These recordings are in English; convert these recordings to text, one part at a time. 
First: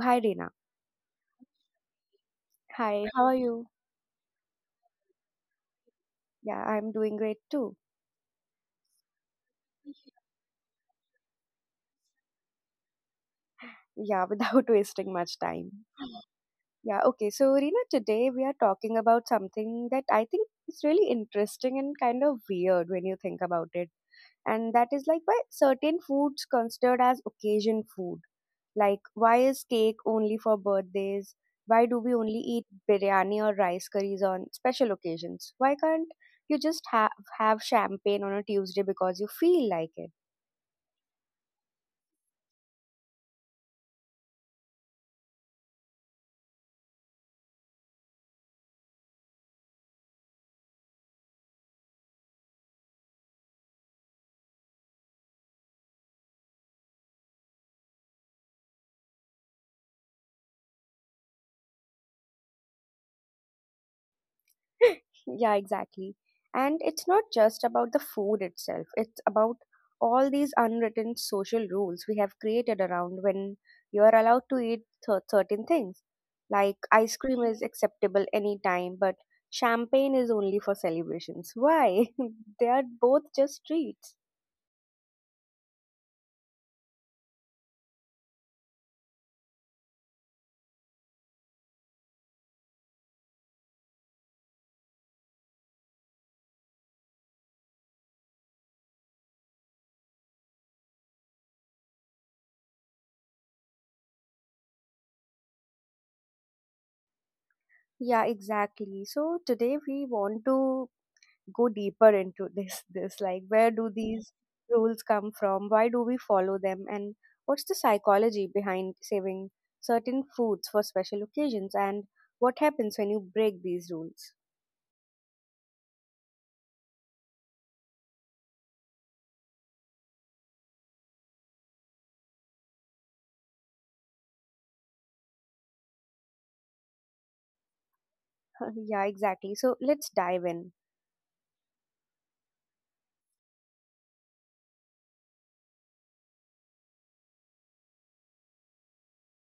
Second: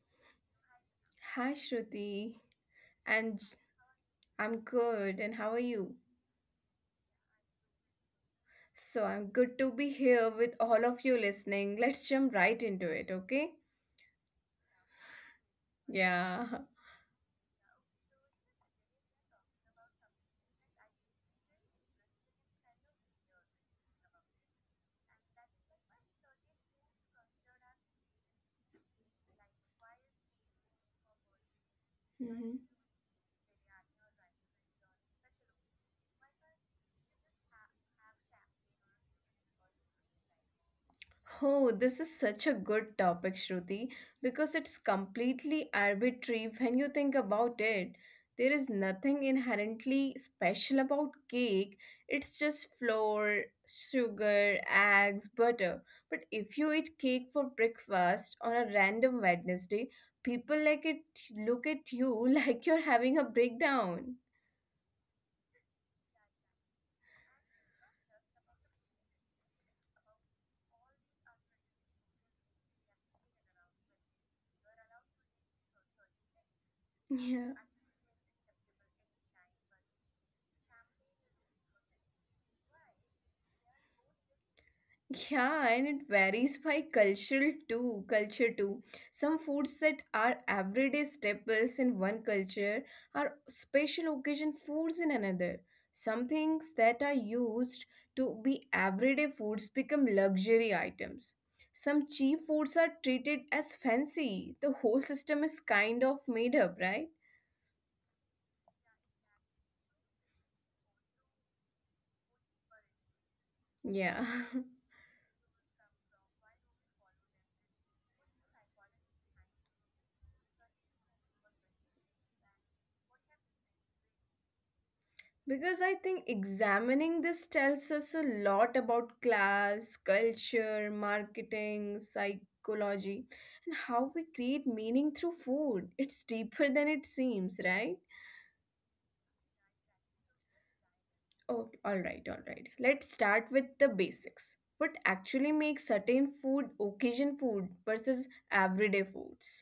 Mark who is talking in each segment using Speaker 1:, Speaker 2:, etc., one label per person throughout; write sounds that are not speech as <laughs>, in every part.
Speaker 1: hi Reena.
Speaker 2: Hi, Shruti.
Speaker 1: Hi, how are
Speaker 2: And
Speaker 1: you?
Speaker 2: I'm good. And how are you?
Speaker 1: Yeah, I'm doing great too.
Speaker 2: So, I'm good to be here with all of you listening. Let's jump right into it, okay?
Speaker 1: Yeah, without <laughs> wasting much time.
Speaker 2: Yeah.
Speaker 1: Yeah, okay. So, Reena, today we are talking about something that I think is really interesting and kind of weird when you think about it. And that is like why certain foods considered as occasion food. Like, why is cake only for birthdays? Why do we only eat
Speaker 2: <laughs>
Speaker 1: biryani or rice curries on special occasions? Why can't you just have champagne on a Tuesday because you feel like it?
Speaker 2: Oh, this is such a good topic, Shruti, because it's completely arbitrary when you think about it. There is nothing inherently special about cake. It's just flour, sugar, eggs, butter. But if you eat cake for breakfast on a random Wednesday, people like it look at you <laughs> like you're having a breakdown.
Speaker 1: <laughs> Yeah, exactly. And it's not just about the food itself, it's about all these unwritten social rules we have created around when you are allowed to eat certain things. Like ice cream
Speaker 2: Yeah.
Speaker 1: is acceptable anytime, but champagne is only for celebrations. Why? <laughs> They are both just treats.
Speaker 2: Yeah, and it varies by culture too. Some foods that are everyday staples in one culture are special occasion foods in another. Some things that are used to be everyday foods become luxury items. Some cheap foods are treated as fancy. The whole system is kind of made up, right?
Speaker 1: Yeah, exactly. So today we want to go deeper into this, like where do these
Speaker 2: Yeah.
Speaker 1: rules come from, why do we follow them, and what's the psychology behind
Speaker 2: <laughs>
Speaker 1: saving certain foods for special occasions, and what happens when you break these rules?
Speaker 2: Because I think examining this tells us a lot about class, culture, marketing, psychology, and how we create meaning through food. It's deeper than it seems, right?
Speaker 1: <laughs> Yeah, exactly, so let's dive in.
Speaker 2: Oh, all right, all right. Let's start with the basics. What actually makes certain food occasion food versus everyday foods?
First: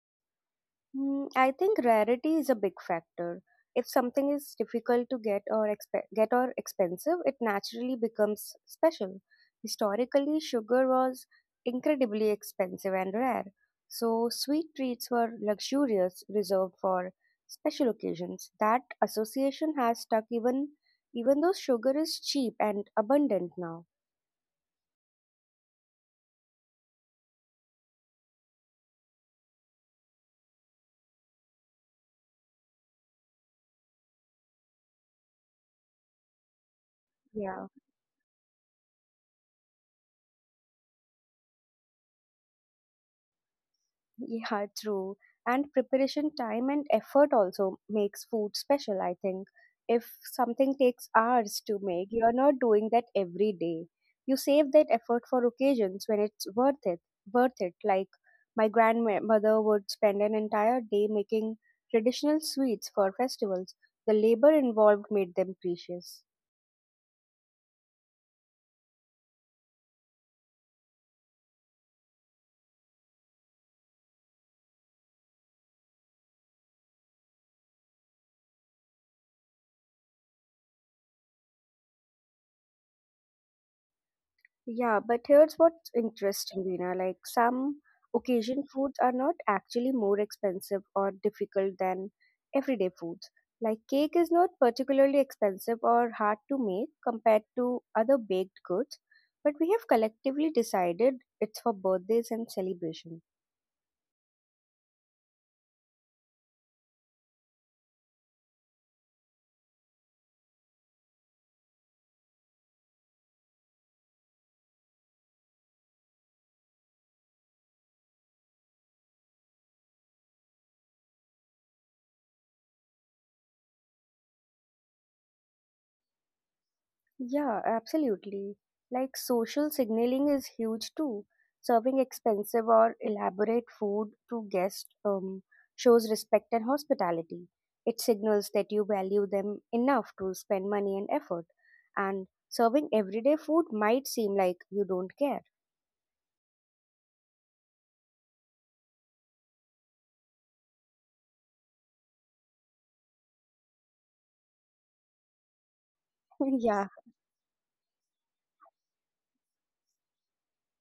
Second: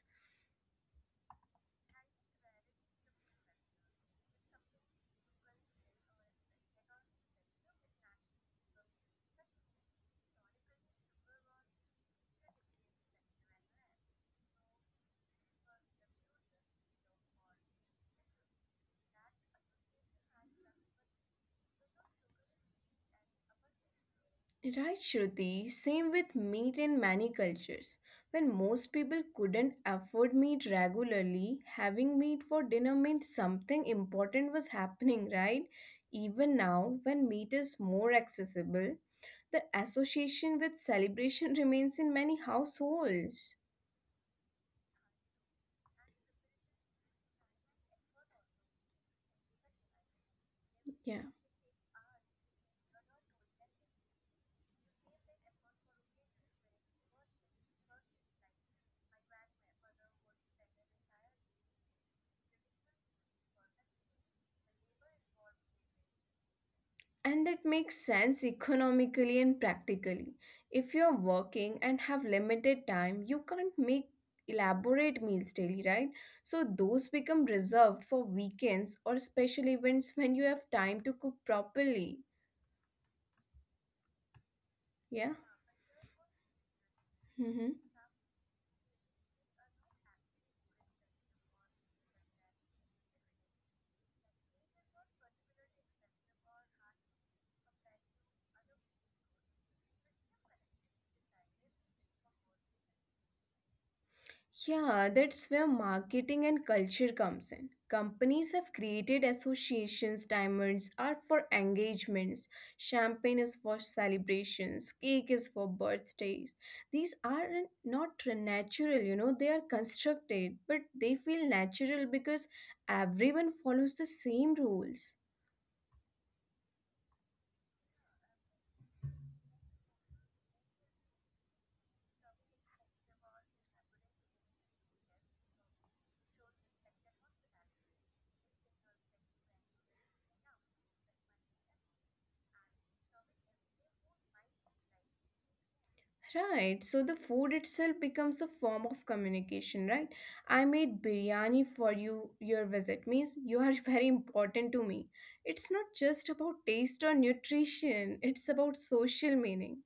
Speaker 1: I think rarity is a big factor. If something is difficult to get or expensive, it naturally becomes special. Historically, sugar was incredibly expensive and rare, so sweet treats were luxurious, reserved for special occasions. That association has stuck even though sugar is cheap and abundant now.
Speaker 2: Right, Shruti. Same with meat in many cultures. When most people couldn't afford meat regularly, having meat for dinner meant something important was happening, right? Even now, when
Speaker 1: Yeah.
Speaker 2: meat is more accessible, the association with celebration <laughs> remains in many households.
Speaker 1: Yeah, true. And preparation time and effort also makes food special, I think. If something takes hours to
Speaker 2: Yeah.
Speaker 1: make, you're not doing that every day. You save that effort for occasions when it's worth it. Like my grandmother would spend an entire day making traditional sweets for festivals. The labor involved made them precious.
Speaker 2: And that makes sense economically and practically. If you're working and have limited time, you can't make elaborate meals daily, right? So those become reserved for weekends or special events when you have time to cook properly.
Speaker 1: Yeah, but here's what's
Speaker 2: Yeah.
Speaker 1: interesting, Veena. Like some occasion
Speaker 2: Mm-hmm.
Speaker 1: foods are not actually more expensive or difficult than everyday foods. Like cake is not particularly expensive or hard to make compared to other baked goods, but we have collectively decided it's for birthdays and celebrations.
Speaker 2: Yeah, that's where marketing and culture comes in. Companies have created associations, diamonds are for engagements, champagne is for celebrations, cake is for birthdays. These are not natural, you know, they are constructed, but they feel natural because everyone follows the same rules.
Speaker 1: Yeah, absolutely. Like social signaling is huge too. Serving expensive or elaborate food to guests shows respect and hospitality. It signals that you value them enough to spend money and effort. And serving everyday food might seem like you don't care.
Speaker 2: Right, so the food itself becomes a form of communication, right? I made biryani for you, your visit means you are <laughs> very important to me.
Speaker 1: <laughs>
Speaker 2: It's not
Speaker 1: Yeah.
Speaker 2: just about taste or nutrition, it's about social meaning.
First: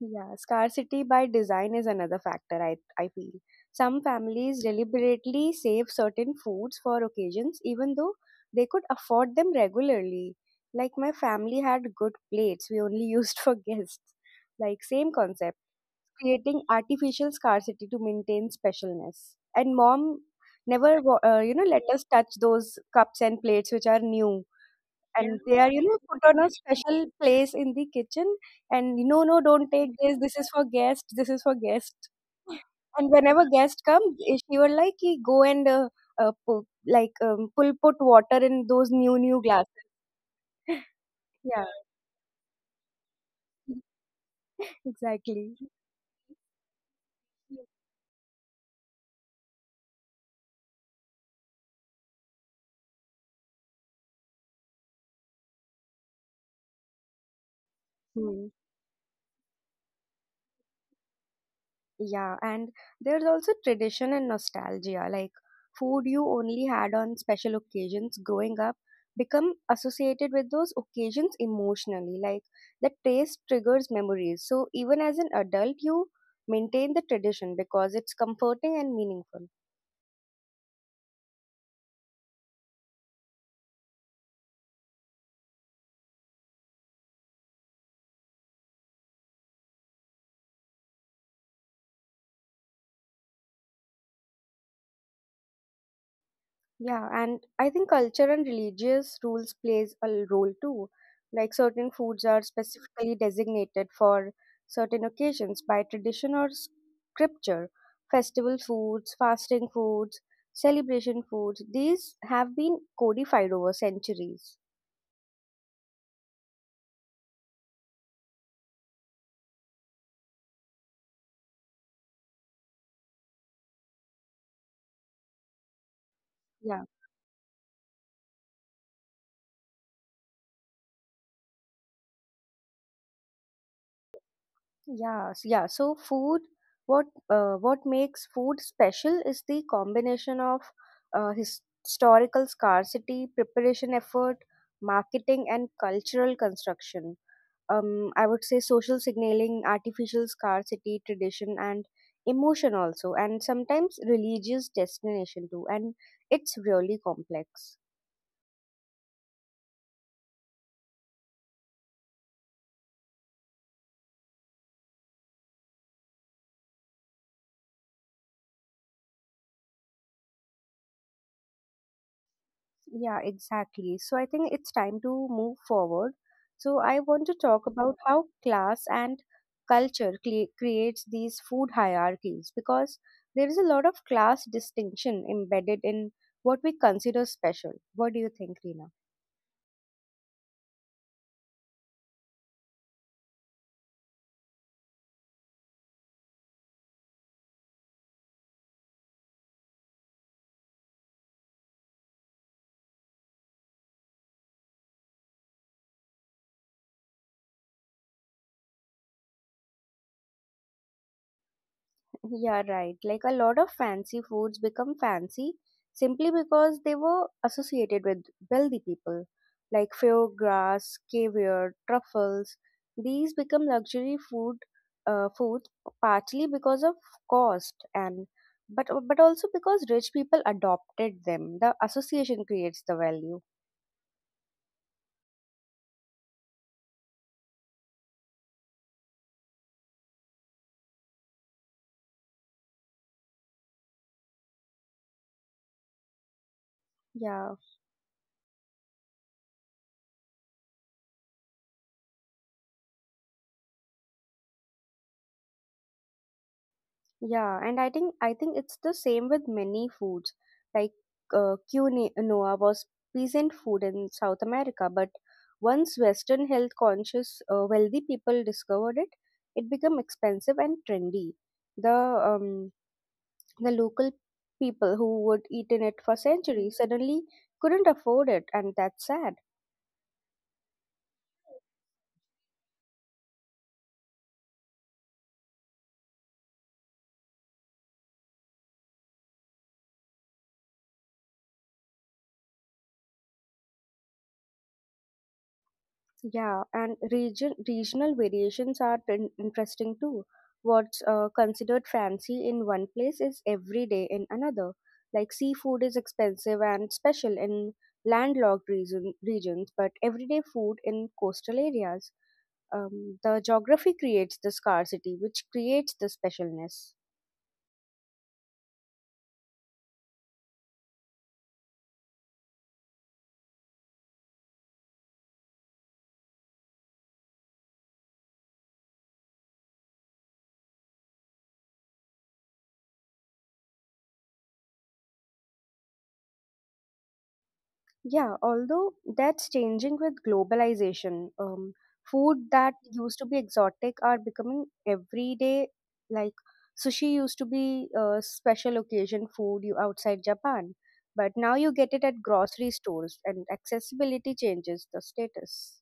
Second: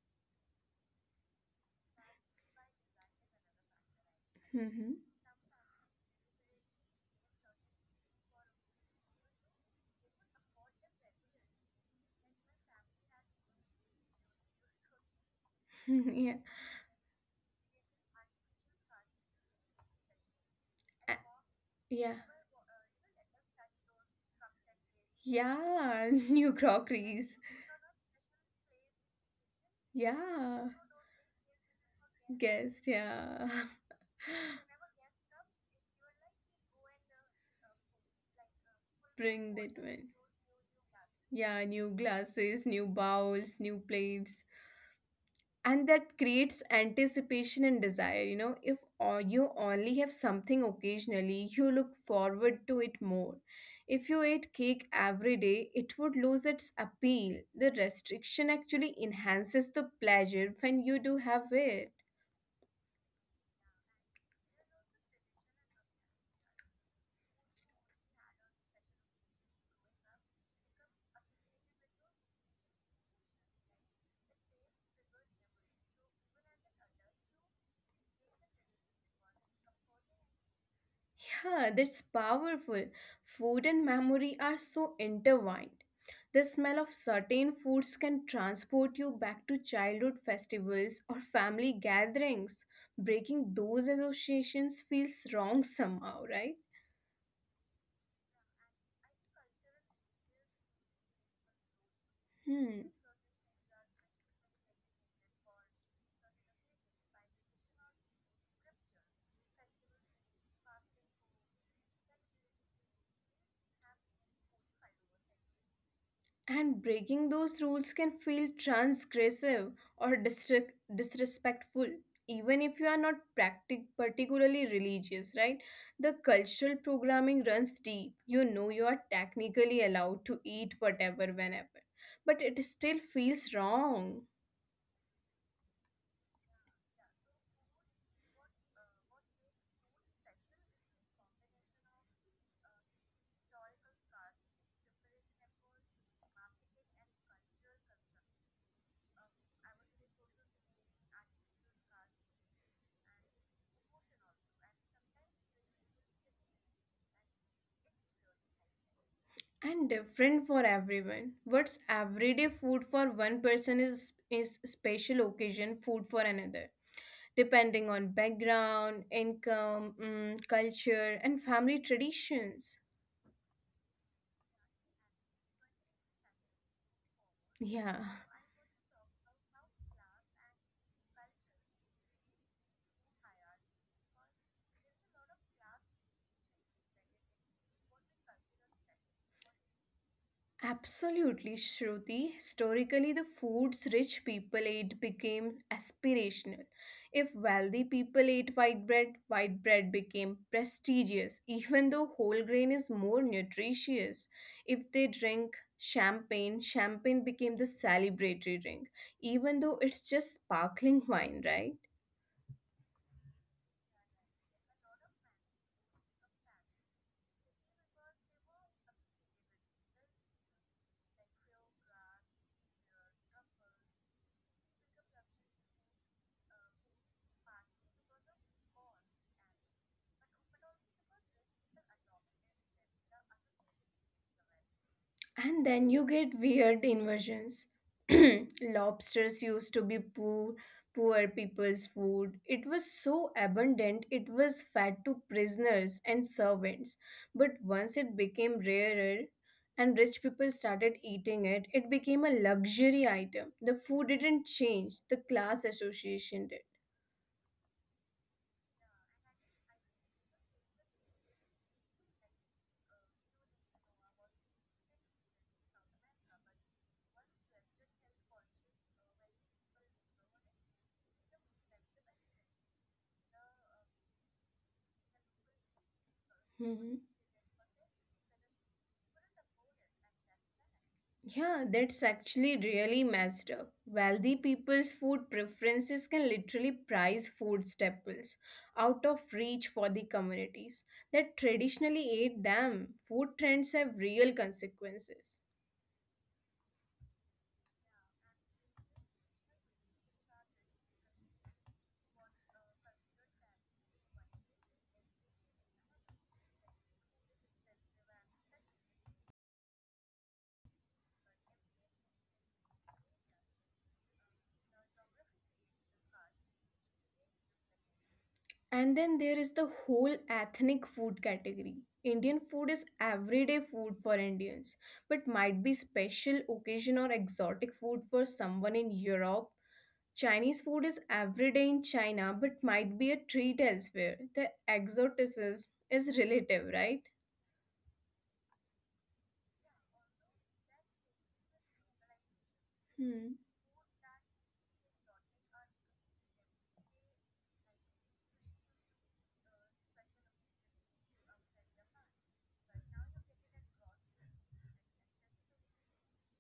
Speaker 1: Yeah, scarcity by design is another factor, I feel. Some families
Speaker 2: Mm-hmm.
Speaker 1: deliberately save certain foods for occasions, even though they could afford them regularly. Like, my family had good plates, we only <laughs> used for guests. Like, same concept,
Speaker 2: <laughs> yeah,
Speaker 1: creating artificial scarcity to maintain specialness. And mom
Speaker 2: Uh,
Speaker 1: never, let
Speaker 2: yeah,
Speaker 1: us touch those cups and plates which are new, and they are,
Speaker 2: yeah, <laughs>
Speaker 1: put
Speaker 2: new
Speaker 1: on a
Speaker 2: crockeries.
Speaker 1: special place in the kitchen. And no, no, don't take this, this
Speaker 2: Yeah,
Speaker 1: is for guest, this is for guest.
Speaker 2: guest,
Speaker 1: And
Speaker 2: yeah.
Speaker 1: whenever
Speaker 2: <laughs>
Speaker 1: guest comes, she would like, "Ki, go and uh, pu- like pull put water in those new
Speaker 2: Bring
Speaker 1: new
Speaker 2: that one.
Speaker 1: glasses."
Speaker 2: Yeah,
Speaker 1: <laughs>
Speaker 2: new
Speaker 1: Yeah.
Speaker 2: glasses, new bowls, new plates.
Speaker 1: <laughs> Exactly.
Speaker 2: And that creates anticipation and desire. You know, if you only have something occasionally, you look forward to it more. If you ate cake every day, it would lose its appeal. The restriction
Speaker 1: Hmm.
Speaker 2: actually enhances the pleasure when you do have it.
Speaker 1: Yeah, and there's also tradition and nostalgia, like food you only had on special occasions growing up become associated with those occasions emotionally. Like the taste triggers memories. So even as an adult, you maintain the tradition because it's comforting and meaningful.
Speaker 2: Yeah, that's powerful. Food and memory are so intertwined. The smell of certain foods can transport you back to childhood festivals or family gatherings. Breaking those associations feels wrong somehow, right?
Speaker 1: Yeah, and I think culture and religious rules plays a role too. Like certain foods
Speaker 2: Hmm.
Speaker 1: are specifically designated for certain occasions by tradition or scripture. Festival foods, fasting foods, celebration foods, these have been codified over centuries.
Speaker 2: And breaking those rules can feel transgressive or disrespectful, even if you are not particularly religious, right? The cultural
Speaker 1: Yeah.
Speaker 2: programming runs deep. You know you are technically allowed to eat whatever, whenever, but it still feels wrong
Speaker 1: Yeah. So food, what makes food special is the combination of historical scarcity, preparation effort, marketing, and cultural construction. I would say social signaling, artificial scarcity, tradition, and emotion also, and sometimes religious destination too. And it's really complex.
Speaker 2: and different for everyone. What's everyday food for one person is special occasion food for another, depending on background, income, mm, culture, and family traditions.
Speaker 1: Yeah, exactly. So I think it's time to move forward. So I want to talk
Speaker 2: Yeah.
Speaker 1: about how class and culture creates these food hierarchies, because there is a lot of class distinction embedded in what we consider special. What do you think, Reena?
Speaker 2: Absolutely, Shruti. Historically, the foods rich people ate became aspirational. If wealthy people ate white bread became prestigious, <laughs> even though whole grain is more nutritious. If they drink champagne, champagne became the celebratory drink, even though it's just sparkling <laughs> wine, right?
Speaker 1: Yeah, right. Like a lot of fancy foods become fancy simply because they were associated with wealthy people. Like foie gras, caviar, truffles. These become luxury food, partly because of cost, and but also because rich people adopted them. The association creates the value.
Speaker 2: And then you get weird inversions. <clears throat> Lobsters used to be poor people's food. It was so abundant, it was fed to prisoners and servants. But
Speaker 1: Yeah.
Speaker 2: once it became rarer and rich people started eating it, it became a luxury item. The food didn't change, the class association did.
Speaker 1: Yeah, and I think it's the same with many foods. Like quinoa was peasant food in South America, but once Western health conscious wealthy people discovered it, it became expensive and trendy. The um, the local people who would eat in it for
Speaker 2: Mm-hmm.
Speaker 1: centuries suddenly couldn't afford it, and that's sad.
Speaker 2: Yeah, that's actually really messed up. Wealthy people's food preferences can literally price food staples out of reach for the communities that traditionally ate them. Food trends have real consequences.
Speaker 1: Yeah, and regional variations are interesting too. What's considered fancy in one place is everyday in another. Like seafood is expensive and special in landlocked regions, but everyday food in coastal areas. The geography creates the scarcity, which creates the specialness.
Speaker 2: And then there is the whole ethnic food category. Indian food is everyday food for Indians, but might be special occasion or exotic food for someone in Europe. Chinese food is everyday in China but might be a treat elsewhere. The exoticism is relative, right?
Speaker 1: Yeah, although that's changing with globalization. Food that
Speaker 2: Hmm.
Speaker 1: used to be exotic are becoming everyday. Like sushi used to be a special occasion food you outside Japan, but now you get it at grocery stores, and accessibility changes the status.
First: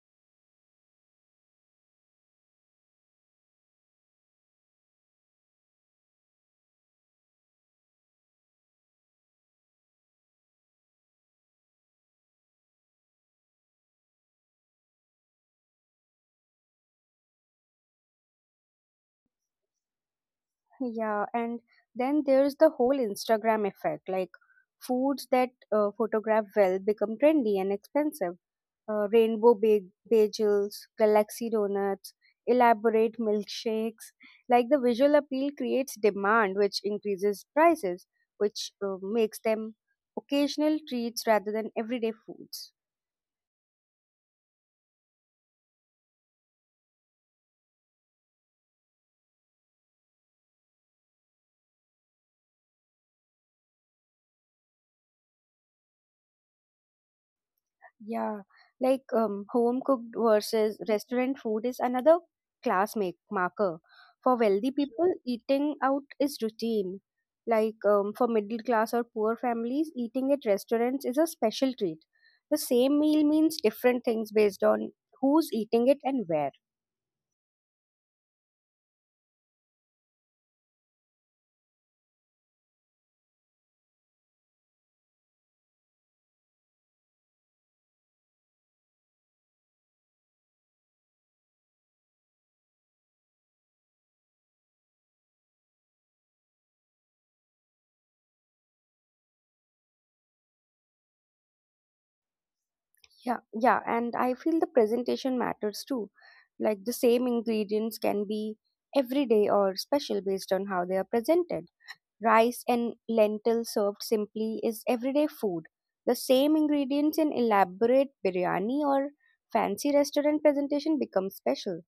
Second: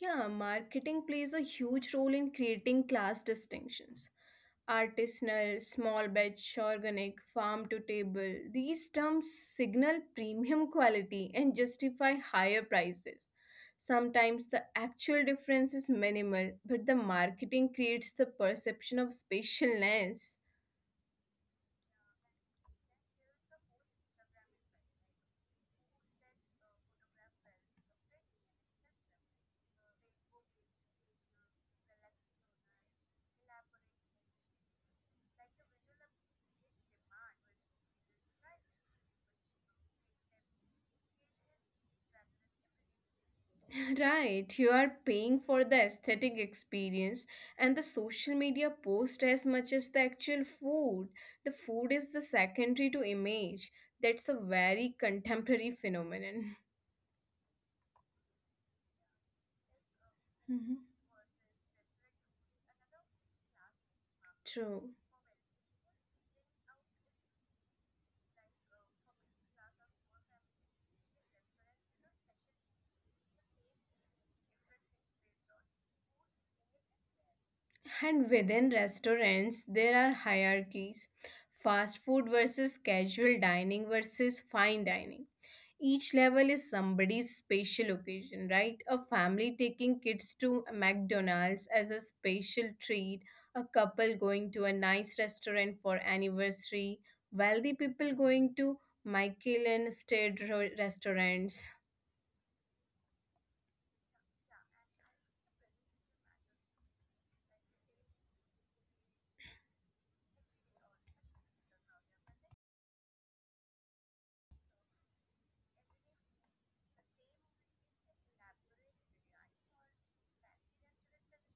Speaker 2: Yeah, marketing plays a huge role in creating class distinctions. Artisanal, small batch, organic, farm to table, these terms signal premium quality and justify higher prices. Sometimes the actual difference is minimal, but the marketing creates the perception of specialness.
Speaker 1: Yeah, and then there's the whole Instagram effect. Like foods that photograph well become trendy and expensive. Rainbow bagels, galaxy donuts, elaborate milkshakes. Like the visual appeal creates demand, which increases prices, which makes them occasional treats rather than everyday foods.
Speaker 2: Right, you are paying for the aesthetic experience, and the social media post as much as the actual food. The food is the secondary to image. That's a very contemporary phenomenon.
Speaker 1: Yeah, like home cooked versus
Speaker 2: Mhm.
Speaker 1: restaurant food is another class make marker. For wealthy
Speaker 2: True.
Speaker 1: people, eating out is routine. Like for middle class or poor families, eating at restaurants is a special treat. The same meal means different things based on who's eating it and where.
Speaker 2: And within restaurants, there are hierarchies: fast food versus casual dining versus fine dining. Each level is somebody's special occasion, right? A family taking kids to McDonald's as a special treat, a couple going to a nice restaurant for anniversary, wealthy people going to Michelin state restaurants,
Speaker 1: Yeah, yeah, and I feel the presentation matters too. Like the same ingredients can be everyday or special based on how they are presented. Rice and lentils served simply is everyday food. The same ingredients in elaborate biryani or fancy restaurant presentation become special.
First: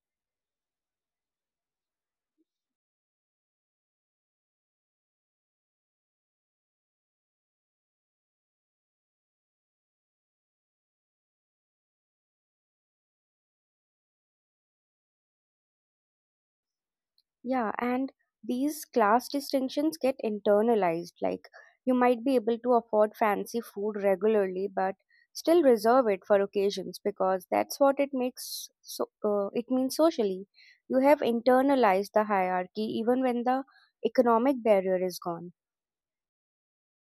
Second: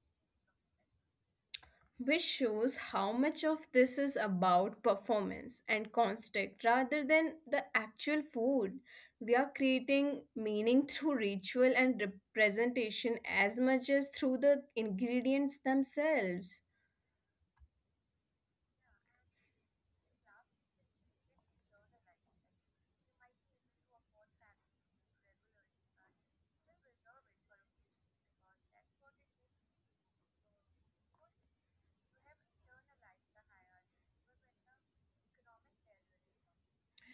Speaker 2: which shows how much of this is about performance and construct rather than the actual food. We are creating meaning <laughs> through ritual and representation as much as through the ingredients themselves.
Speaker 1: Yeah, and these class distinctions get internalized. Like, you might be able to afford fancy food regularly, but still reserve it for occasions because that's what it makes so it means socially. You have internalized the hierarchy even when the economic barrier is gone.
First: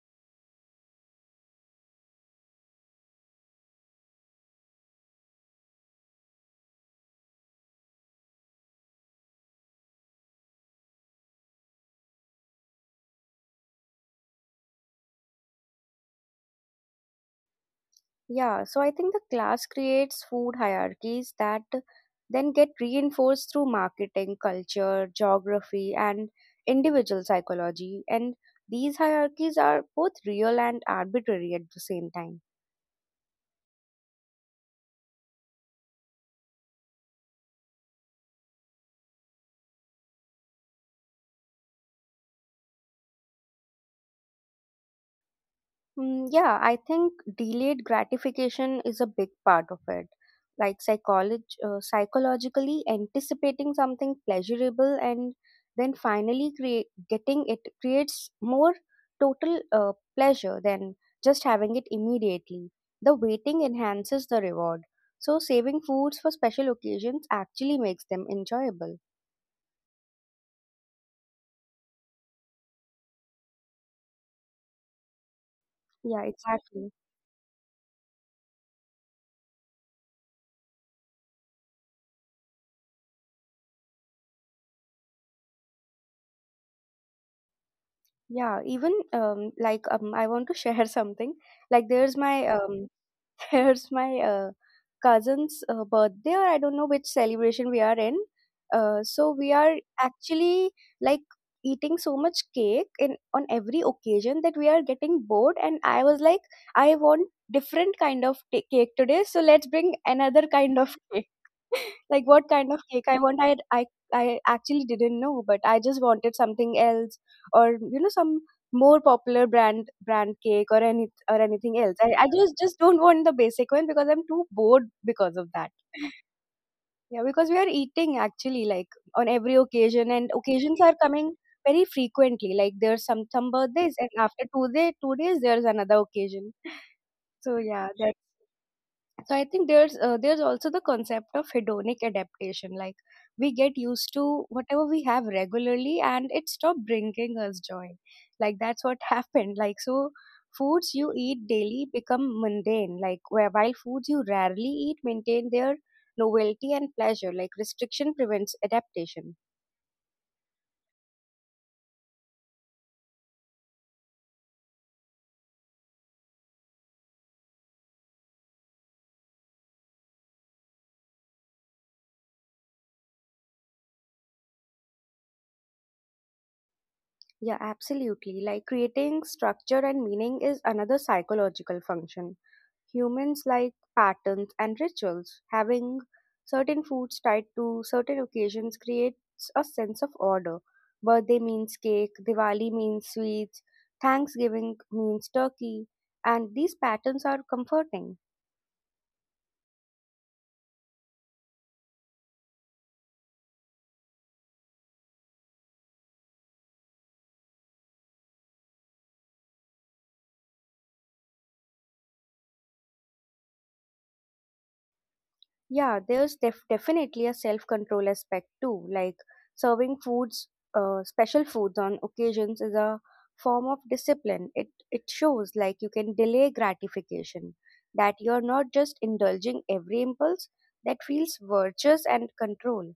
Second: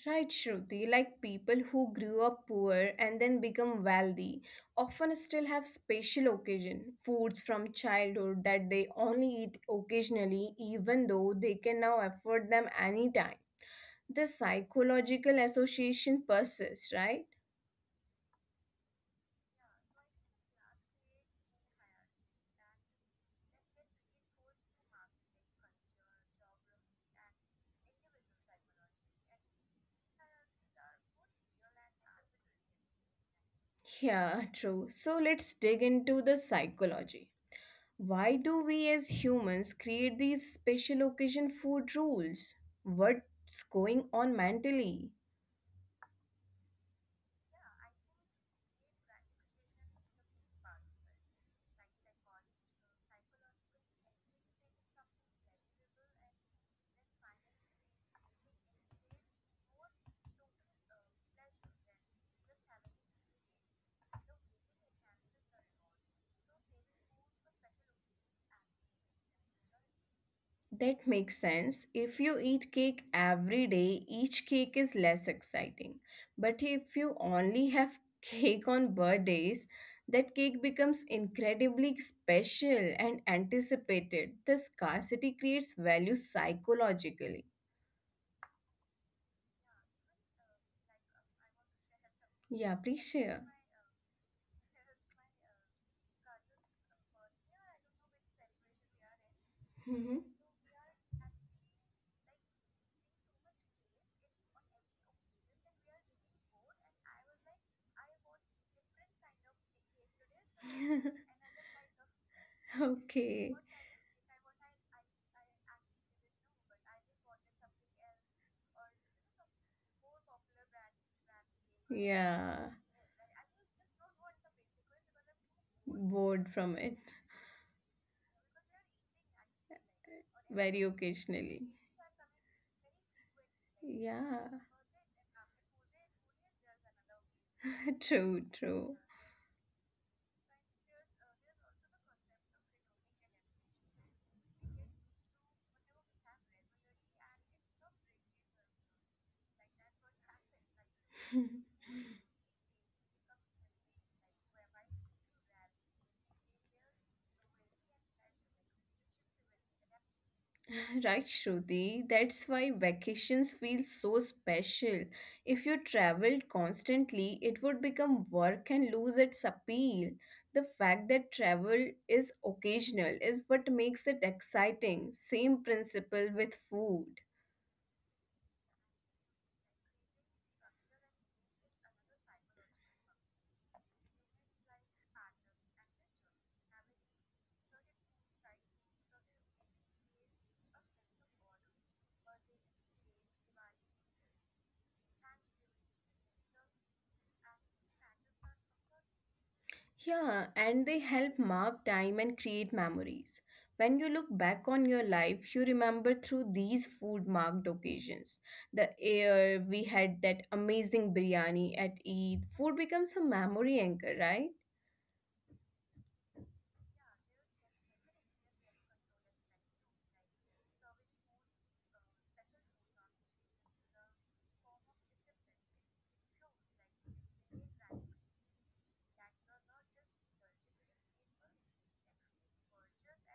Speaker 2: Right, Shruti, like people who grew up poor and then become wealthy often still have special occasion foods from childhood that they only eat occasionally, even though they can now afford them anytime. The psychological association persists, right?
Speaker 1: Yeah, so I think the class creates food hierarchies that then get reinforced through marketing, culture, geography, and individual psychology. And these hierarchies are both real and arbitrary at the same time.
Speaker 2: Yeah, true. So let's dig into the psychology. Why do we as humans create these special occasion food rules? What's going on mentally?
Speaker 1: Mm, yeah, I think delayed gratification is a big part of it. Like psychologically anticipating something pleasurable and then finally create getting it creates more total pleasure than just having it immediately. The waiting enhances the reward. So saving foods for special occasions actually makes them enjoyable.
Speaker 2: That makes sense. If you eat cake every day, each cake is less exciting.
Speaker 1: Yeah,
Speaker 2: But if you
Speaker 1: exactly.
Speaker 2: only have <laughs> cake on birthdays, that cake becomes incredibly special and anticipated. The scarcity creates value psychologically.
Speaker 1: Yeah, even like I want to share <laughs> something. Like there's my
Speaker 2: Yeah, please share.
Speaker 1: there's my cousin's birthday, or I don't know which celebration we are in. So we are
Speaker 2: Mhm.
Speaker 1: actually like eating so much cake in on every occasion that we are getting bored. And I was like, I want different kind of cake today, so let's bring another kind of <laughs>
Speaker 2: <laughs>
Speaker 1: cake, like what kind of cake I
Speaker 2: Okay.
Speaker 1: want. I actually didn't know, but I just wanted something else, or you know, some more popular brand cake, or anything else. I
Speaker 2: Yeah.
Speaker 1: just don't want the basic one because I'm too bored because of that.
Speaker 2: Bored from it
Speaker 1: Yeah, because we are eating actually like on every occasion, and
Speaker 2: very
Speaker 1: occasions are
Speaker 2: occasionally.
Speaker 1: coming very frequently. Like there's some birthdays,
Speaker 2: Yeah.
Speaker 1: and after two days there's another occasion. So
Speaker 2: <laughs>
Speaker 1: yeah,
Speaker 2: True,
Speaker 1: that
Speaker 2: true.
Speaker 1: so I think there's also the concept of hedonic adaptation. Like we get used to whatever we have regularly and it stopped bringing us joy, like that's what <laughs> happened. Like so foods you
Speaker 2: <laughs>
Speaker 1: eat daily become mundane, like where while foods you rarely eat maintain their novelty and pleasure, like restriction prevents adaptation.
Speaker 2: Right, Shruti. That's why vacations feel so special. If you traveled constantly, it would become work and lose its appeal. The fact that travel is occasional is what makes it exciting. Same principle with food.
Speaker 1: Yeah, absolutely. Like creating structure and meaning is another psychological function. Humans like patterns and rituals. Having certain foods tied to certain occasions creates a sense of order. Birthday means cake, Diwali means sweets, Thanksgiving means turkey, and these patterns are comforting.
Speaker 2: Yeah, and they help mark time and create memories. When you look back on your life, you remember through these food marked occasions. The air, we had that amazing biryani at Eid. Food becomes a memory anchor, right?
Speaker 1: Yeah, there's definitely a self-control aspect too. Like serving special foods on occasions is a form of discipline. It shows like you can delay gratification, that you're not just indulging every impulse. That feels virtuous and control.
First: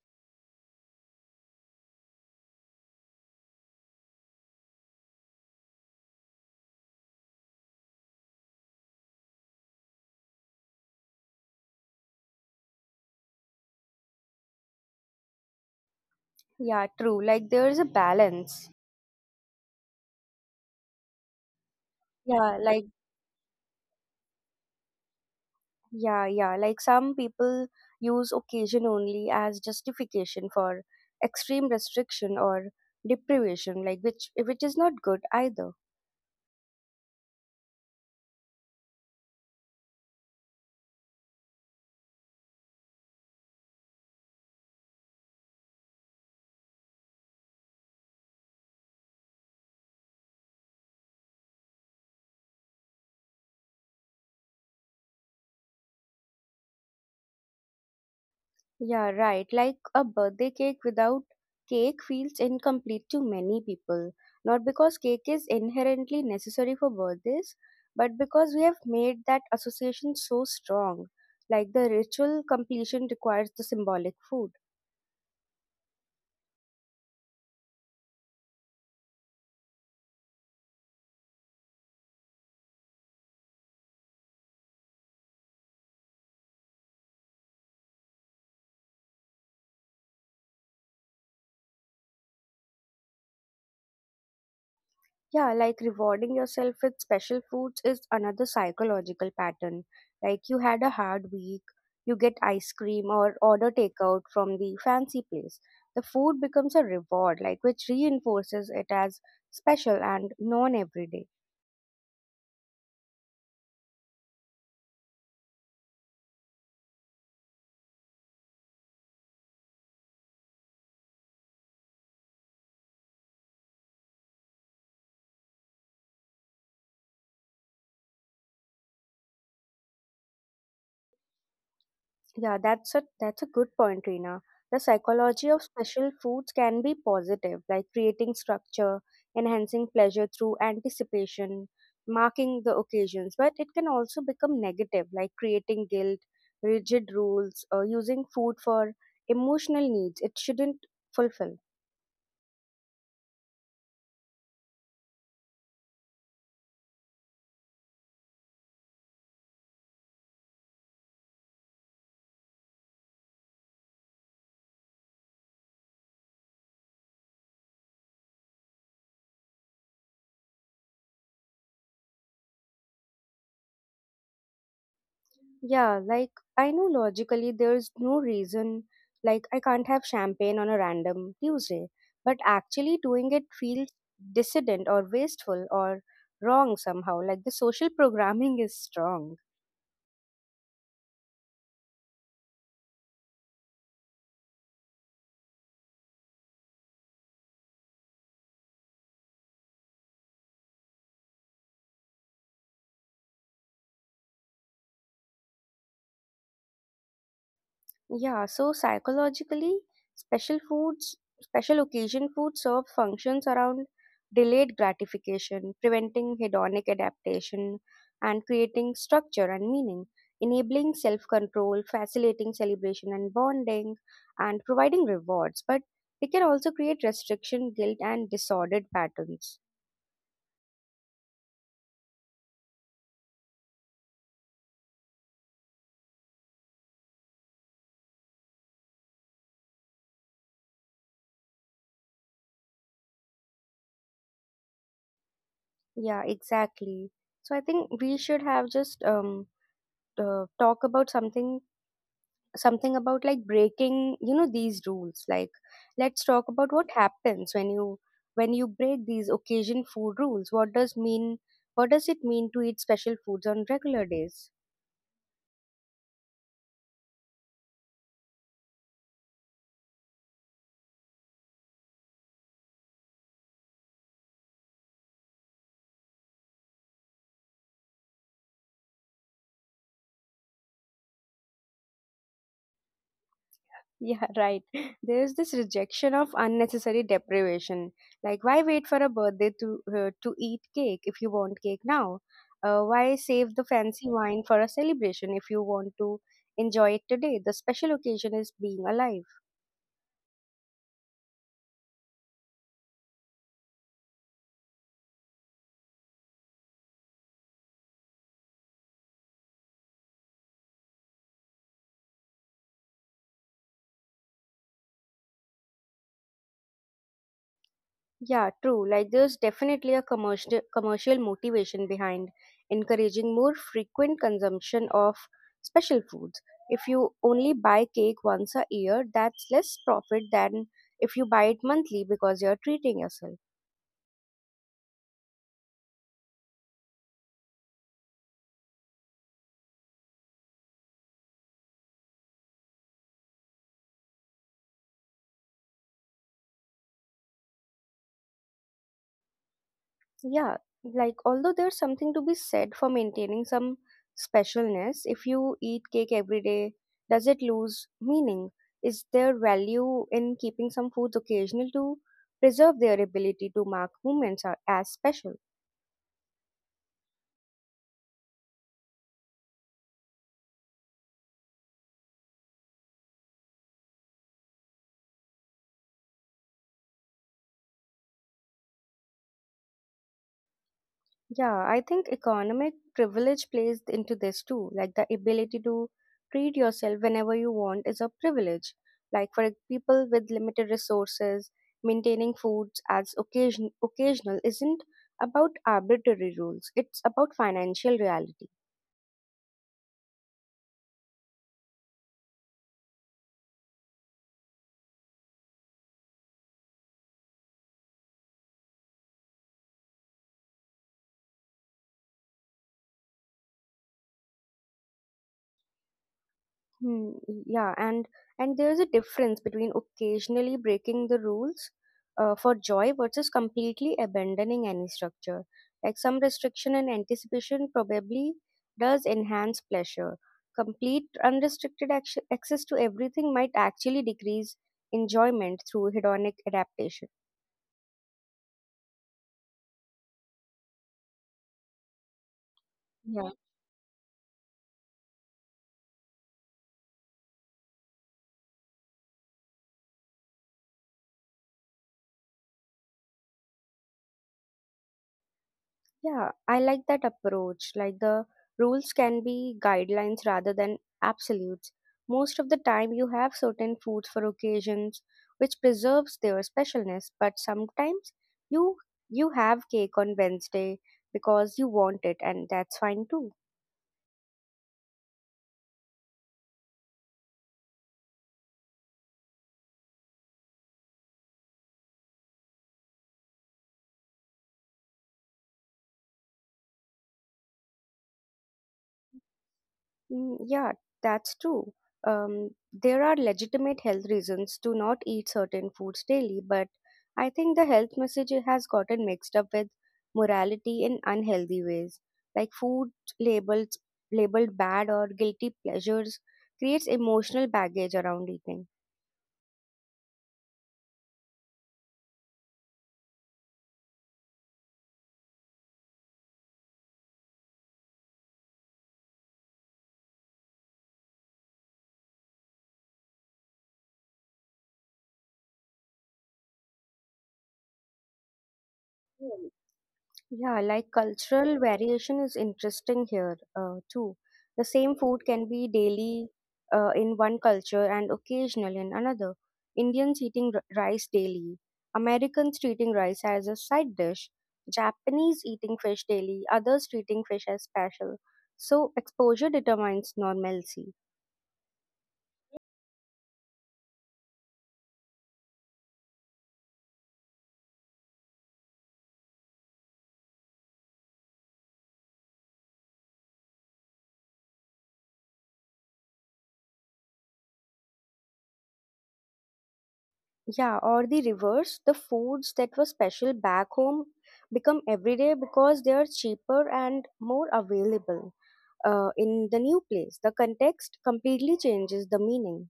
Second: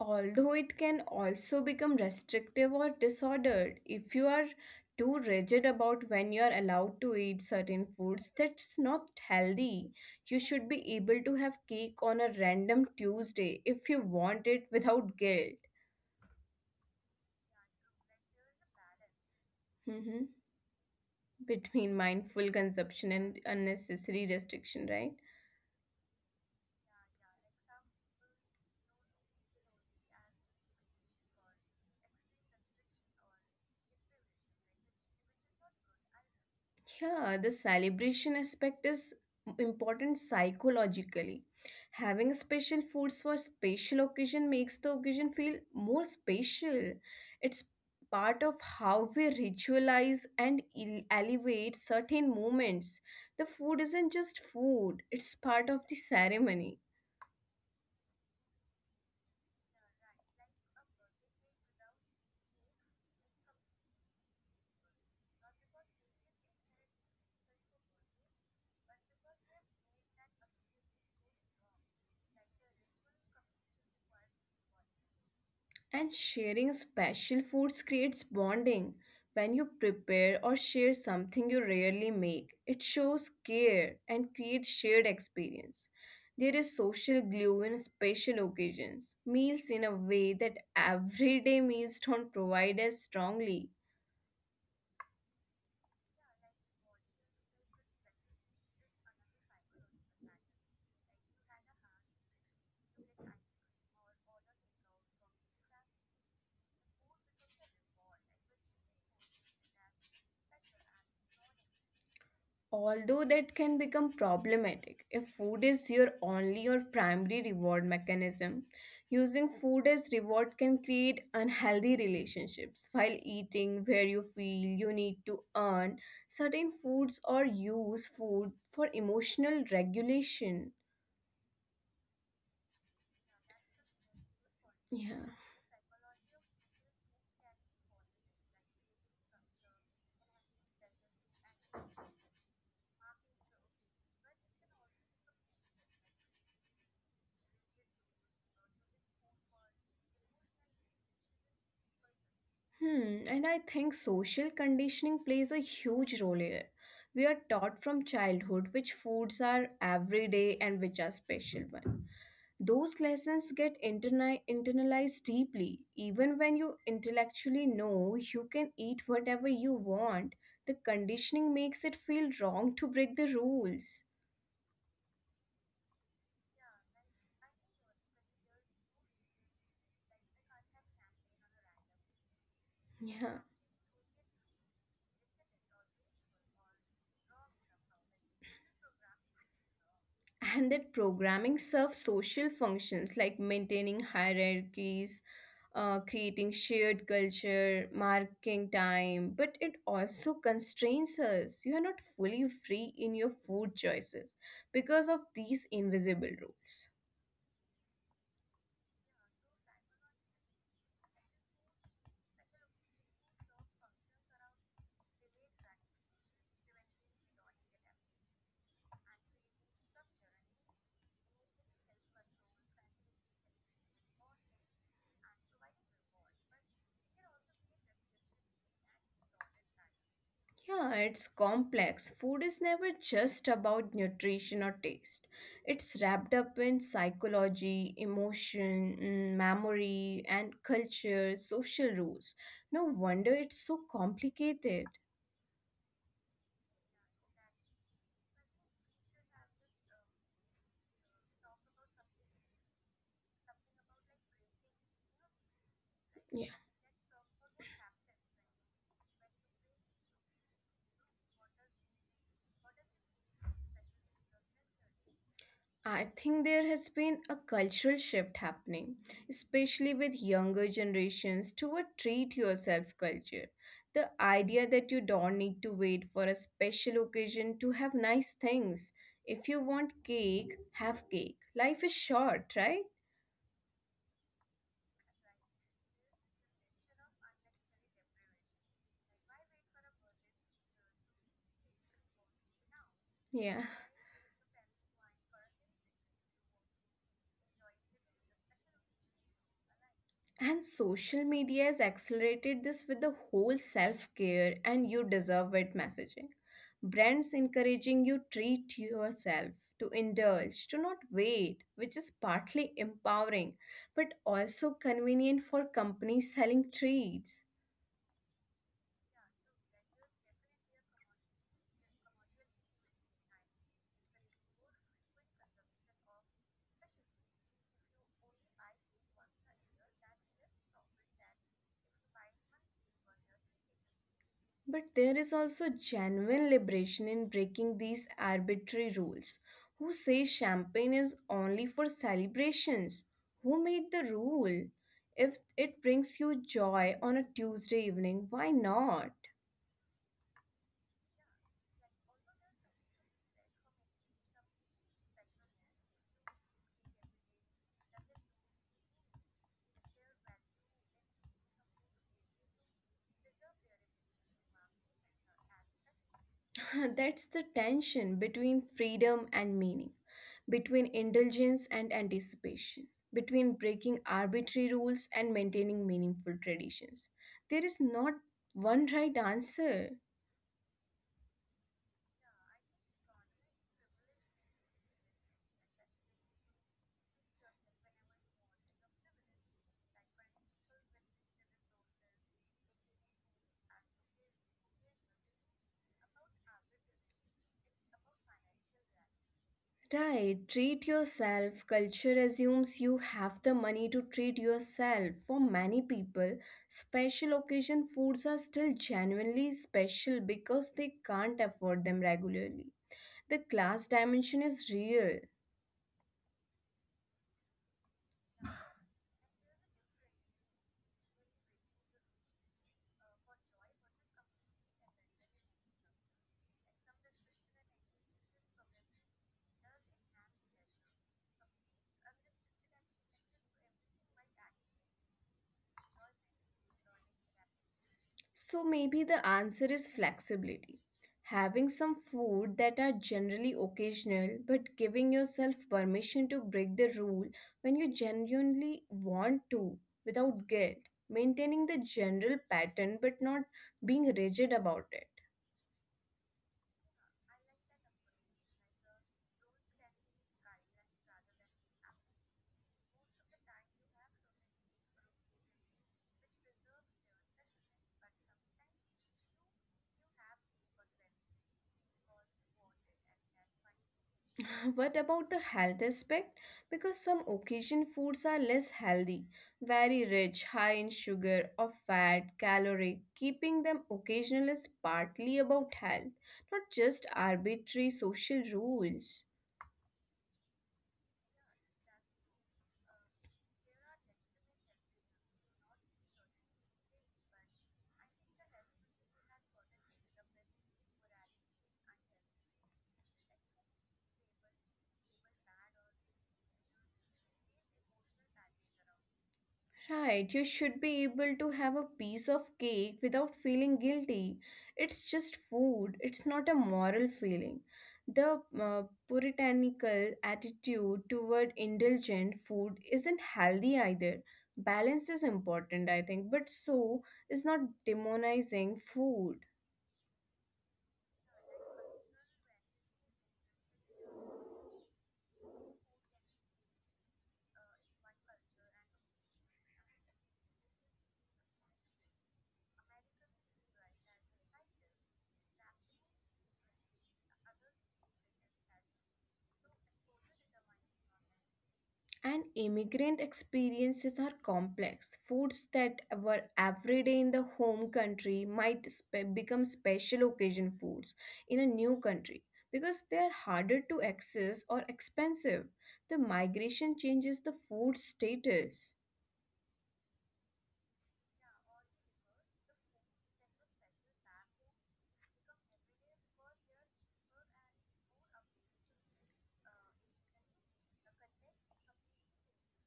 Speaker 2: Although it can also become restrictive or disordered if you are too rigid about when you are allowed to eat certain foods. That's not healthy. You should be able to have cake on a random Tuesday if you want it without guilt.
Speaker 1: Yeah, true. Like there is a balance.
Speaker 2: Hmm, between
Speaker 1: Yeah,
Speaker 2: mindful
Speaker 1: like.
Speaker 2: consumption and unnecessary restriction, right?
Speaker 1: Yeah, yeah. Like some people use occasion only as justification for extreme restriction or deprivation, like which is not good either.
Speaker 2: Yeah, the celebration aspect is important psychologically. Having special foods for special occasion makes the occasion feel more special. It's part of how we ritualize and elevate certain moments. The food isn't just food, it's part of the ceremony.
Speaker 1: Yeah, right. Like a birthday cake without cake feels incomplete to many people. Not because cake is inherently necessary for birthdays, but because we have made that association so strong. Like the ritual completion requires the symbolic food.
Speaker 2: And sharing special foods creates bonding. When you prepare or share something you rarely make, it shows care and creates shared experience. There is social glue in special occasions, meals in a way that everyday meals don't provide as strongly.
Speaker 1: Yeah, like rewarding yourself with special foods is another psychological pattern. Like you had a hard week, you get ice cream or order takeout from the fancy place. The food becomes a reward, like which reinforces it as special and non everyday.
Speaker 2: Although that can become problematic if food is your only or primary reward mechanism, using food as reward can create unhealthy relationships. While eating where you feel you need to earn certain foods or use food for emotional regulation.
Speaker 1: Yeah, that's a good point, Reena. The psychology of
Speaker 2: Yeah.
Speaker 1: special foods can be positive, like creating structure, enhancing pleasure through anticipation, marking the occasions, but it can also become negative, like creating guilt, rigid rules, or using food for emotional needs it shouldn't fulfill.
Speaker 2: Hmm, and I think social conditioning plays a huge role here. We are taught from childhood which foods are everyday and which are special ones. Those lessons get internalized deeply. Even when you intellectually know you can eat whatever you want, the conditioning makes it feel wrong to break the rules.
Speaker 1: Yeah, like I know logically there's no reason, like I can't have champagne on a random Tuesday, but actually doing it feels
Speaker 2: Yeah.
Speaker 1: dissident or wasteful or wrong somehow. Like the social programming is strong.
Speaker 2: And that programming serves social functions like maintaining hierarchies, creating shared culture, marking time, but it also constrains us. You are not fully free in your food choices because of these invisible rules.
Speaker 1: Yeah, so psychologically, special foods, special occasion foods serve functions around delayed gratification, preventing hedonic adaptation, and creating structure and meaning, enabling self control, facilitating celebration and bonding, and providing rewards. But they can also create restriction, guilt, and disordered patterns.
Speaker 2: Yeah, it's complex. Food is never just about nutrition or taste. It's wrapped up in psychology, emotion, mm, memory, and culture, social rules. No wonder it's so complicated.
Speaker 1: Yeah, exactly. So I think we should have just talk about something about like breaking these rules. Like let's talk about what happens when you break these occasion food rules. What does mean, what does it mean to eat special foods on regular days?
Speaker 2: I think there has been a cultural shift happening, especially with younger generations, toward treat yourself culture. The idea that you don't need to wait for a special occasion to have nice things. If you want cake, have cake. Life is short, right?
Speaker 1: Yeah, right. <laughs> There's this rejection of unnecessary deprivation. Like why wait for a birthday to eat cake if you want cake now? Why save the
Speaker 2: Yeah. <laughs>
Speaker 1: fancy wine for a celebration if you want to enjoy it today? The special occasion is being alive.
Speaker 2: And social media has accelerated this with the whole self care and you deserve it messaging. Brands encouraging you treat yourself, to indulge, to not wait, which is partly empowering but also convenient for companies selling treats.
Speaker 1: Yeah, true. Like there's definitely a commercial motivation behind encouraging more frequent consumption of special foods. If you only buy cake once a year, that's less profit than if you buy it monthly because you're treating yourself.
Speaker 2: But there is also genuine liberation in breaking these arbitrary rules. Who says champagne is only for celebrations? Who made the rule? If it brings you joy on a Tuesday evening, why not?
Speaker 1: Yeah, like although there's something to be said for maintaining some specialness, if you eat cake every day, does it lose meaning? Is there value in keeping some foods occasional to preserve their ability to mark moments as special?
Speaker 2: <laughs> That's the tension between freedom and meaning, between indulgence and anticipation, between breaking arbitrary rules and maintaining meaningful traditions. There is not one right answer.
Speaker 1: Yeah, I think economic privilege plays into this too. Like the ability to treat yourself whenever you want is a privilege. Like for people with limited resources, maintaining foods as occasional isn't about arbitrary rules. It's about financial reality.
Speaker 2: Right, treat yourself. Culture assumes you have the money to treat yourself. For many people, special occasion foods are still genuinely special because they can't afford them regularly. The class dimension is real.
Speaker 1: Hmm, yeah, and there's a difference between occasionally breaking the rules for joy versus completely abandoning any structure. Like some restriction and anticipation probably does enhance pleasure. Complete unrestricted access to everything might actually decrease enjoyment through hedonic adaptation.
Speaker 2: So maybe the answer is flexibility. Having some food that are generally occasional, but giving yourself permission to break the rule when you genuinely want to without guilt. Maintaining the general pattern but not being rigid about it.
Speaker 1: Yeah, I like that approach. Like the rules can be guidelines rather than absolutes. Most of the time, you have certain foods for occasions, which preserves their specialness. But sometimes you you have cake on Wednesday because you want it, and that's fine too.
Speaker 2: <laughs> What about the health aspect? Because some occasion foods are less healthy, very rich, high in sugar or fat, calorie. Keeping them occasional is partly about health, not just arbitrary social rules.
Speaker 1: Mm, yeah, that's true. There are legitimate health reasons to not eat certain foods daily, but I think the health message has gotten mixed up with morality in unhealthy ways. Like food labeled labeled bad or guilty pleasures creates emotional baggage around eating.
Speaker 2: Right, you should be able to have a piece of cake without feeling guilty. It's just food, it's not a moral feeling. The puritanical attitude toward indulgent food isn't healthy either. Balance is important, I think, but so is not demonizing food.
Speaker 1: Yeah, like cultural variation is interesting here too. The same food can be daily in one culture and occasional in another. Indians eating rice daily, Americans treating rice as a side dish, Japanese eating fish daily, others treating fish as special. So exposure determines normalcy.
Speaker 2: And immigrant experiences are complex. Foods that were everyday in the home country might become special occasion foods in a new country because they are harder to access or expensive. The migration changes the food status.
Speaker 1: Yeah, or the reverse, the foods that were special back home become everyday because they are cheaper and more available in the new place. The context completely changes the meaning.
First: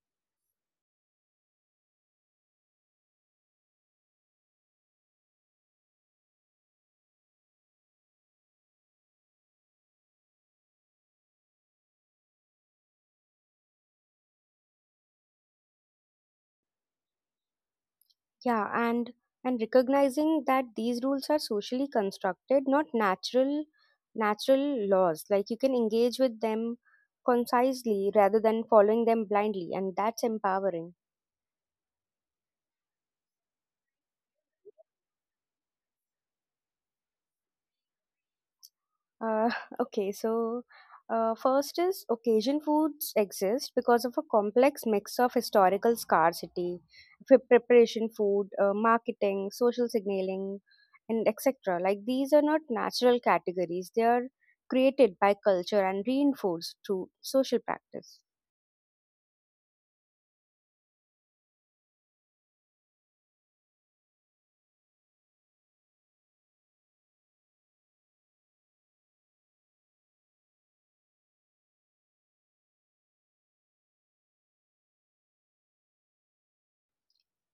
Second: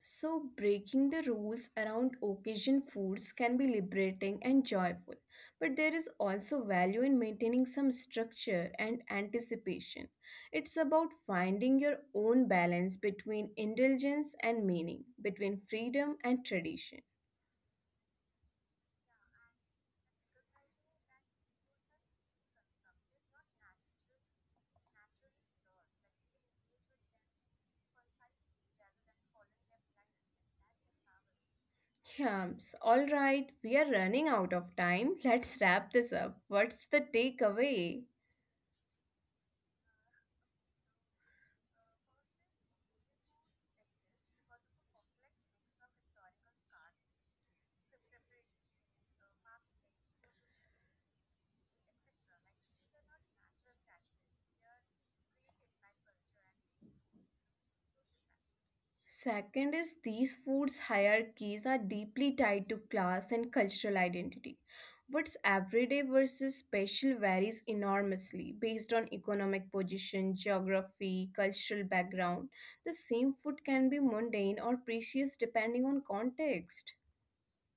Speaker 2: So, breaking the rules around occasion foods can be liberating and joyful, but there is also value in maintaining some structure and anticipation. It's about finding your own balance between indulgence and meaning, between freedom and tradition.
Speaker 1: Yeah, and recognizing that these rules are socially constructed, not natural laws. Like you can engage with them concisely rather than following them blindly, and that's empowering.
Speaker 2: Yams, alright, we are running out of time. <laughs> Let's wrap this up. What's the takeaway?
Speaker 1: Uh, <laughs> okay, so first is occasion foods exist because of a complex mix of historical scarcity, preparation food, marketing, social signaling, and etc. Like these are not natural categories, they are created by culture and reinforced through social practice.
Speaker 2: Second is these foods' hierarchies are deeply tied to class and cultural identity. What's everyday versus special varies enormously based on economic position, geography, cultural background. The same food can be mundane or precious depending on context.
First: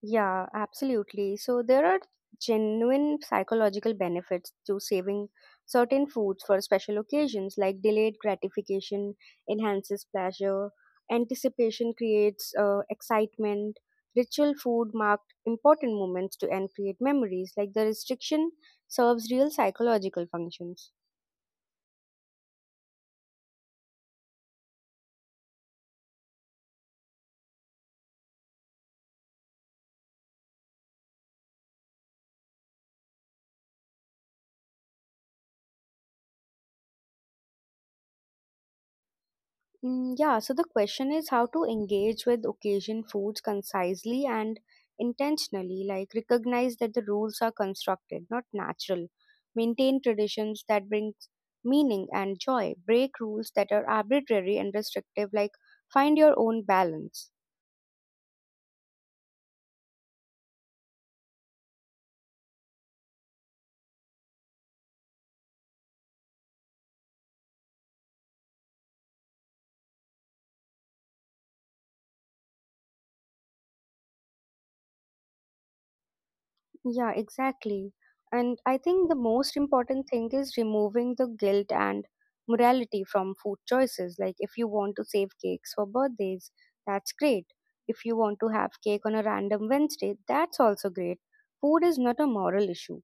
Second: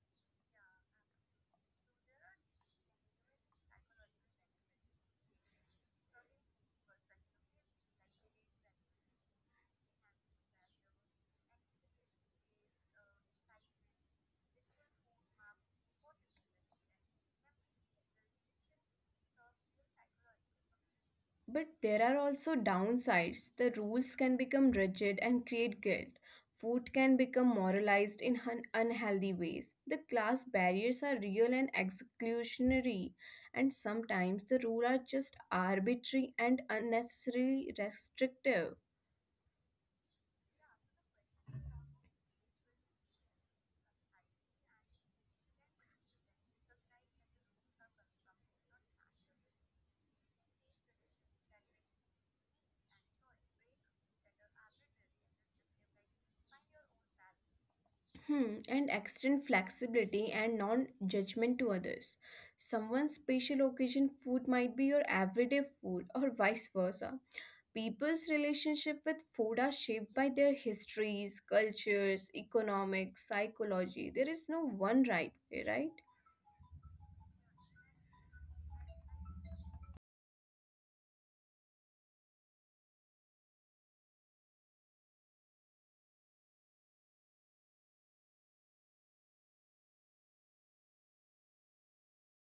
Speaker 1: Yeah, absolutely. So there are genuine psychological benefits to saving certain foods for special occasions, like delayed gratification enhances pleasure, anticipation creates excitement, ritual food marked important moments to and create memories, like the restriction serves real psychological functions.
Speaker 2: But there are also downsides. The rules can become rigid and create guilt. Food can become moralized in unhealthy ways. The class barriers are real and exclusionary, and sometimes the rules are just arbitrary and unnecessarily restrictive.
Speaker 1: Mm, yeah, so the question is how to engage with occasion foods concisely and intentionally, like recognize that the rules are constructed, not natural. Maintain traditions that bring meaning and joy. Break rules that are arbitrary and restrictive, like find your own balance.
Speaker 2: Hmm, and extend flexibility and non judgment to others. Someone's special occasion food might be your everyday food, or vice versa. People's relationship with food are shaped by their histories, cultures, economics, psychology. There is no one right way, right?
Speaker 1: Yeah, exactly. And I think the most important thing is removing the guilt and morality from food choices. Like, if you want to save cakes for birthdays, that's great. If you want to have cake on a random Wednesday, that's also great. Food is not a moral issue.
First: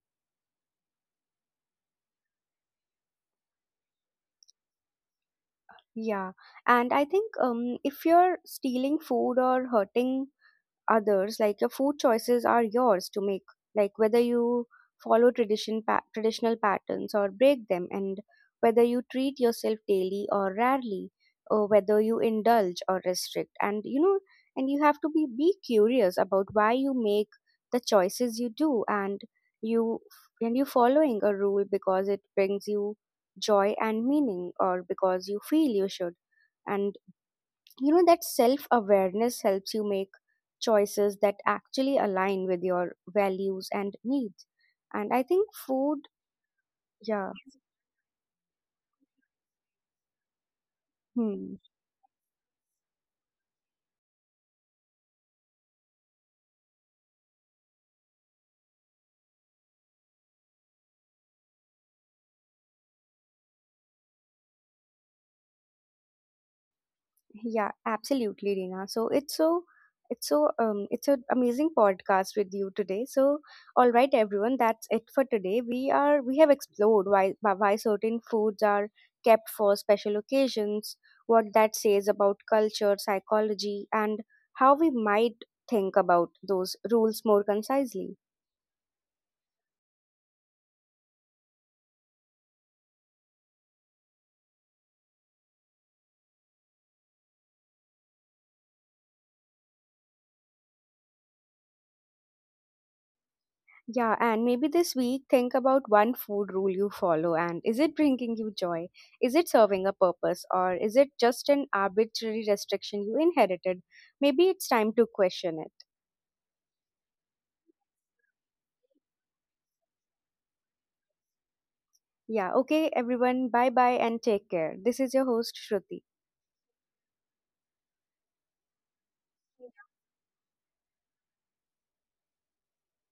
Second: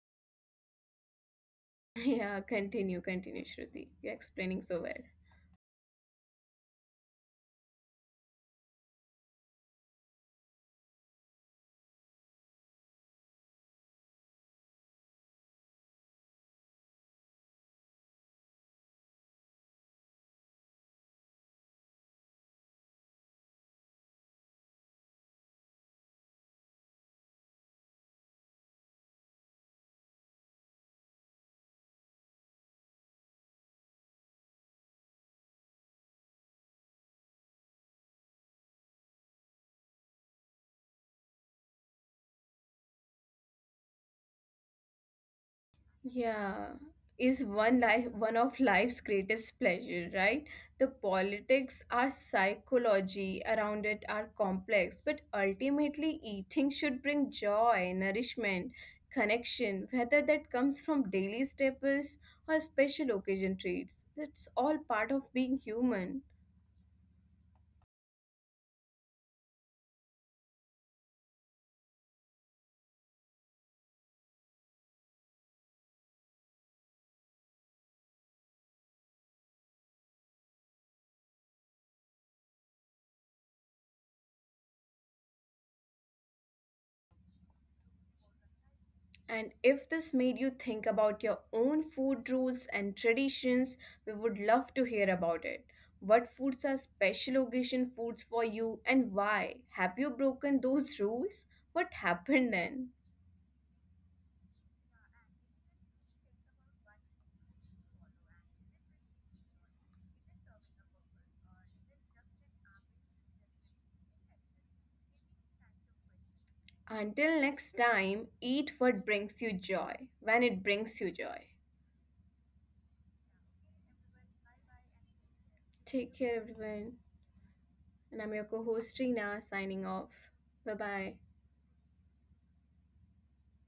Speaker 2: <laughs> Yeah, continue, continue, Shruti. You're explaining so well.
Speaker 1: Yeah. And I think if you're stealing food or hurting others, like your food choices are yours to make, like whether you follow tradition traditional patterns or break them, and whether you treat yourself daily or rarely, or whether you indulge or restrict. And and you have to be curious about why you make the choices you do, you and you following a rule because it brings you joy and meaning or because you feel you should. And you know, that self awareness helps you make choices that actually align with your values and needs. And I think food,
Speaker 2: Yeah,
Speaker 1: yeah.
Speaker 2: is one of life's greatest pleasure, right? The
Speaker 1: Hmm.
Speaker 2: politics, our psychology around it are complex, but ultimately eating should bring joy, nourishment, connection, whether that comes from daily staples or special occasion treats. It's all part of being human.
Speaker 1: Yeah, absolutely, Reena. So it's an amazing podcast with you today. So all right, everyone, that's it for today. We have explored why certain foods are kept for special occasions, what that says about culture, psychology, and how we might think about those rules more concisely.
Speaker 2: And if this made you think about your own food rules and traditions, we would love to hear about it. What foods are special occasion foods for you and why? Have you broken those rules? What happened then?
Speaker 1: Yeah, and maybe this week think about one food rule you follow and is it bringing you joy? Is it serving a purpose or is it just an arbitrary restriction you inherited? Maybe it's time to question it.
Speaker 2: Until next time, eat what brings you joy when it brings you joy.
Speaker 1: Yeah, okay, everyone, bye bye and take care. This is your host, Shruti.
Speaker 2: Take care, everyone. And I'm your co host, Rina, signing off. Bye bye.